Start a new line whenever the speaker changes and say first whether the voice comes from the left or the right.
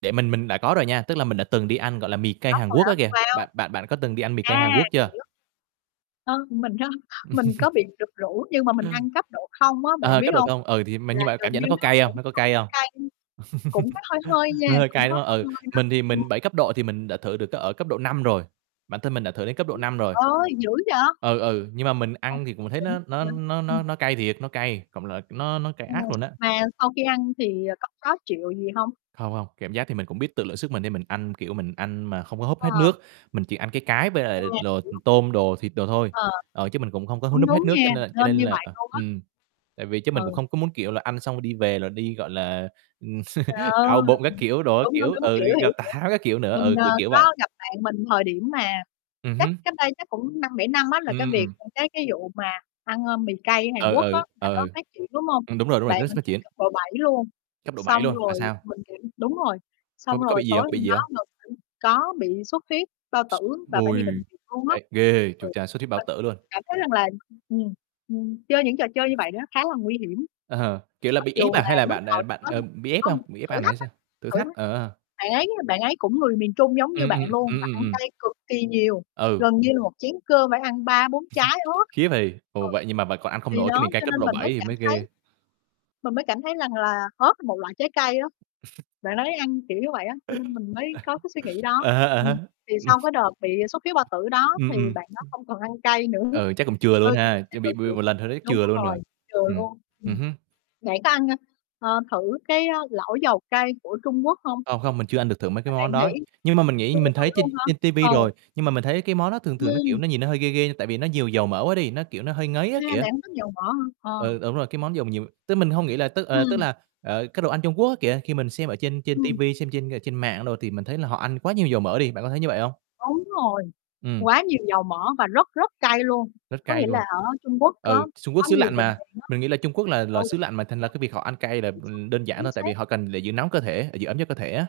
right: Để mình mình đã có rồi nha, tức là mình đã từng đi ăn, gọi là, mì cay
left: Có
right: Hàn
left: người
right: Quốc
left: hả,
right: á kìa,
left: wow!
right: bạn bạn bạn có từng đi ăn mì cay Hàn
left: A,
right: Quốc chưa?
left: hiểu! Ơ, mình á, mình có bị được rủ nhưng mà mình ăn cấp độ 0 á, bạn
right: Ờ.
left: biết
right: Cấp độ
left: hông?
right: 0, ừ, thì m
left: Là
right: nhưng bạn
left: gần
right: cảm nhận
left: như
right: nó có
left: nó
right: cay
left: cũng
right: hông, nó có cay
left: hổng
right: hông?
left: cay, cũng có hơi hơi nha,
right: Nó hơi
left: cũng
right: cay,
left: có
right: đúng hông?
left: hơi
right: Ừ,
left: hơi đó,
right: mình thì
left: ừm.
right: mình 7 cấp độ thì mình đã thử được cấp ở cấp độ 5 rồi, bản thân mình đã thử đến cấp độ
left: Trời
right: 5 rồi.
left: ơi, dữ vậy!
right: Ừ, ừ, nhưng mà mình
left: Ô,
right: ăn thì cũng thấy
left: đỉnh
right: nó nó
left: quá vậy,
right: nó
left: ừm.
right: nó nó cay thiệt, nó cay, cộng lại nó nó cay
left: Ồ,
right: ác luôn á.
left: mà sau khi ăn thì, ờ, có khó chịu gì hông?
right: Hông, hông, cảm giác thì mình cũng biết tự lượng sức mình nên mình ăn, kiểu, mình ăn mà không có húp hết
left: Ờ.
right: nước, mình chỉ ăn cái cái với
left: À,
right: lại l đồ
left: hiểu.
right: tôm đồ, thịt đồ thôi,
left: Ờ,
right: ờ, chứ mình cũng không có hút
left: cũng
right: núp
left: đúng
right: hết nước,
left: nha,
right: cho nên l cho
left: nên
right: nên
left: như
right: là
left: vậy
right: ờ,
left: luôn á.
right: ừm, tại vì chứ mình cũng
left: Ừ.
right: không có muốn, kiểu là, ăn xong rồi đi về rồi đi, gọi là, ừm,
left: Trời ơi!
right: đau bụng, các kiểu đồ, các
left: Đúng, đúng,
right: kiểu,
left: đúng,
right: ừ, đi
left: hiểu, hiểu,
right: gặp tào
left: hiểu.
right: tháo, các kiểu, nữa,
left: Mình,
right: ừ,
left: ờ,
right: kiểu, kiểu vậy.
left: có gặp bạn mình thời điểm mà
right: Ừm
left: chắc
right: hứm.
left: cách đây chắc cũng 5-7 năm á là cái
right: Ừm,
left: việc,
right: ừm.
left: à, cái cái vụ mà ăn, ơ, mì cay Hàn
right: Ừ,
left: Quốc á
right: ừ,
left: là
right: ừ,
left: nó
right: ừ.
left: phát triển, đúng hông?
right: Ừm, đúng rồi, đúng rồi,
left: Bạn
right: [unintelligible]
left: mình
right: phát
left: ăn
right: triển.
left: cấp độ 7 luôn,
right: Cấp độ 7
left: xong
right: luôn, là
left: rồi
right: sao?
left: mình, kiểu đúng rồi,
right: Có
left: xong
right: có
left: rồi
right: bị gì
left: tối
right: hông, có bị
left: hôm
right: gì
left: đó
right: hông?
left: [unintelligible] có bị xuất huyết bao tử và phải đi bệnh
right: Ôi,
left: viện luôn á.
right: ây, ghê!
left: Ừ,
right: Chu cha, xuất huyết bao
left: mình
right: tử luôn.
left: cảm thấy rằng là ừm, ừm, chơi những trò chơi như vậy đó khá là nguy hiểm.
right: Kiểu là,
left: Mặc
right: bị ép
left: dù
right: à
left: là
right: hay là
left: lúc
right: bạn, à,
left: đầu thì
right: bạn,
left: có
right: ờ,
left: [unintelligible]
right: bị ép không?
left: không
right: Bị ép
left: thử
right: ăn hả
left: thách
right: hay
left: á,
right: sao? Thử
left: thử
right: thách,
left: thách,
right: ờ, ờ.
left: bạn ấy, a, bạn ấy cũng người miền Trung giống như
right: Ừm,
left: bạn
right: ừm,
left: luôn,
right: ừm,
left: và
right: ừm,
left: ăn
right: ừm.
left: cay cực kỳ nhiều,
right: Ừ.
left: gần như là một chén cơm phải ăn 3,4 trái ớt.
right: Khiếp hầy, ồ, vậy nhưng mà bạn còn ăn
left: Ừ,
right: không
left: thì
right: nổi cái
left: đó,
right: mì cay
left: cho
right: cấp
left: nên
right: độ
left: mình mới
right: 7 thì
left: cảm
right: mới
left: thấy
right: ghê.
left: mình mới cảm thấy rằng là ớt một loại trái cây á, bạn đấy ăn kiểu như vậy á, cho nên mình mới có cái suy nghĩ đó
right: À há, à há.
left: ừm, thì
right: Ừm.
left: sau cái đợt bị xuất huyết bao tử đó
right: Ừm,
left: thì
right: ừm.
left: bạn đó không còn ăn cay nữa,
right: Ừ, chắc cũng chừa luôn
left: ừ, thì
right: ha,
left: cũng thấy
right: chứ bị
left: tội
right: bị
left: nghiệp
right: một lần thôi đấy,
left: đúng
right: chừa luôn rồi.
left: rồi, chừa
right: Ừm,
left: luôn.
right: ừm
left: Ừm,
right: hứm.
left: bạn có ăn, ơ, ờ, thử cái lẩu dầu cay của Trung Quốc hông?
right: Không, không mình chưa ăn được thử mấy
left: Mà
right: cái món
left: bạn
right: đó,
left: nghĩ
right: nhưng mà mình nghĩ
left: chưa
right: mình
left: thử
right: thấy trên
left: luôn hả?
right: trên ti vi
left: Ừ.
right: rồi, nhưng mà mình thấy cái món đó thường thường nó, kiểu,
left: Ừm.
right: nó nhìn nó hơi ghê ghê nhưng tại vì nó nhiều dầu mỡ quá đi, nó, kiểu, nó hơi ngấy
left: A,
right: á kìa.
left: bạn không thích dầu mỡ hả? Ờ.
right: Ừ, đúng rồi, cái món dầu nhiều tức mình hông nghĩ là tức, ờ, tức
left: Ừm.
right: là, ờ, cái, đồ ăn Trung Quốc á kìa, khi mình xem ở trên trên ti
left: Ừm.
right: vi, xem trên, ờ, trên mạng đồ thì mình thấy là họ ăn quá nhiều dầu mỡ đi, bạn có thấy như vậy hông?
left: Đúng rồi,
right: Ừm.
left: quá nhiều dầu mỡ và rất, rất cay luôn,
right: Rất
left: có
right: cay
left: nghĩa là
right: luôn.
left: ở Trung Quốc
right: Ừ,
left: có
right: Trung Quốc
left: có
right: xứ
left: nhiều
right: lạnh
left: vùng
right: mà,
left: miền á,
right: mình nghĩ là Trung Quốc là là
left: ừ.
right: xứ lạnh mà thành ra cái việc họ ăn cay là,
left: Chính xác,
right: ừm, đơn giản
left: chính
right: thôi, tại vì
left: xác.
right: họ cần để giữ nóng cơ thể, để giữ ấm cho cơ thể á.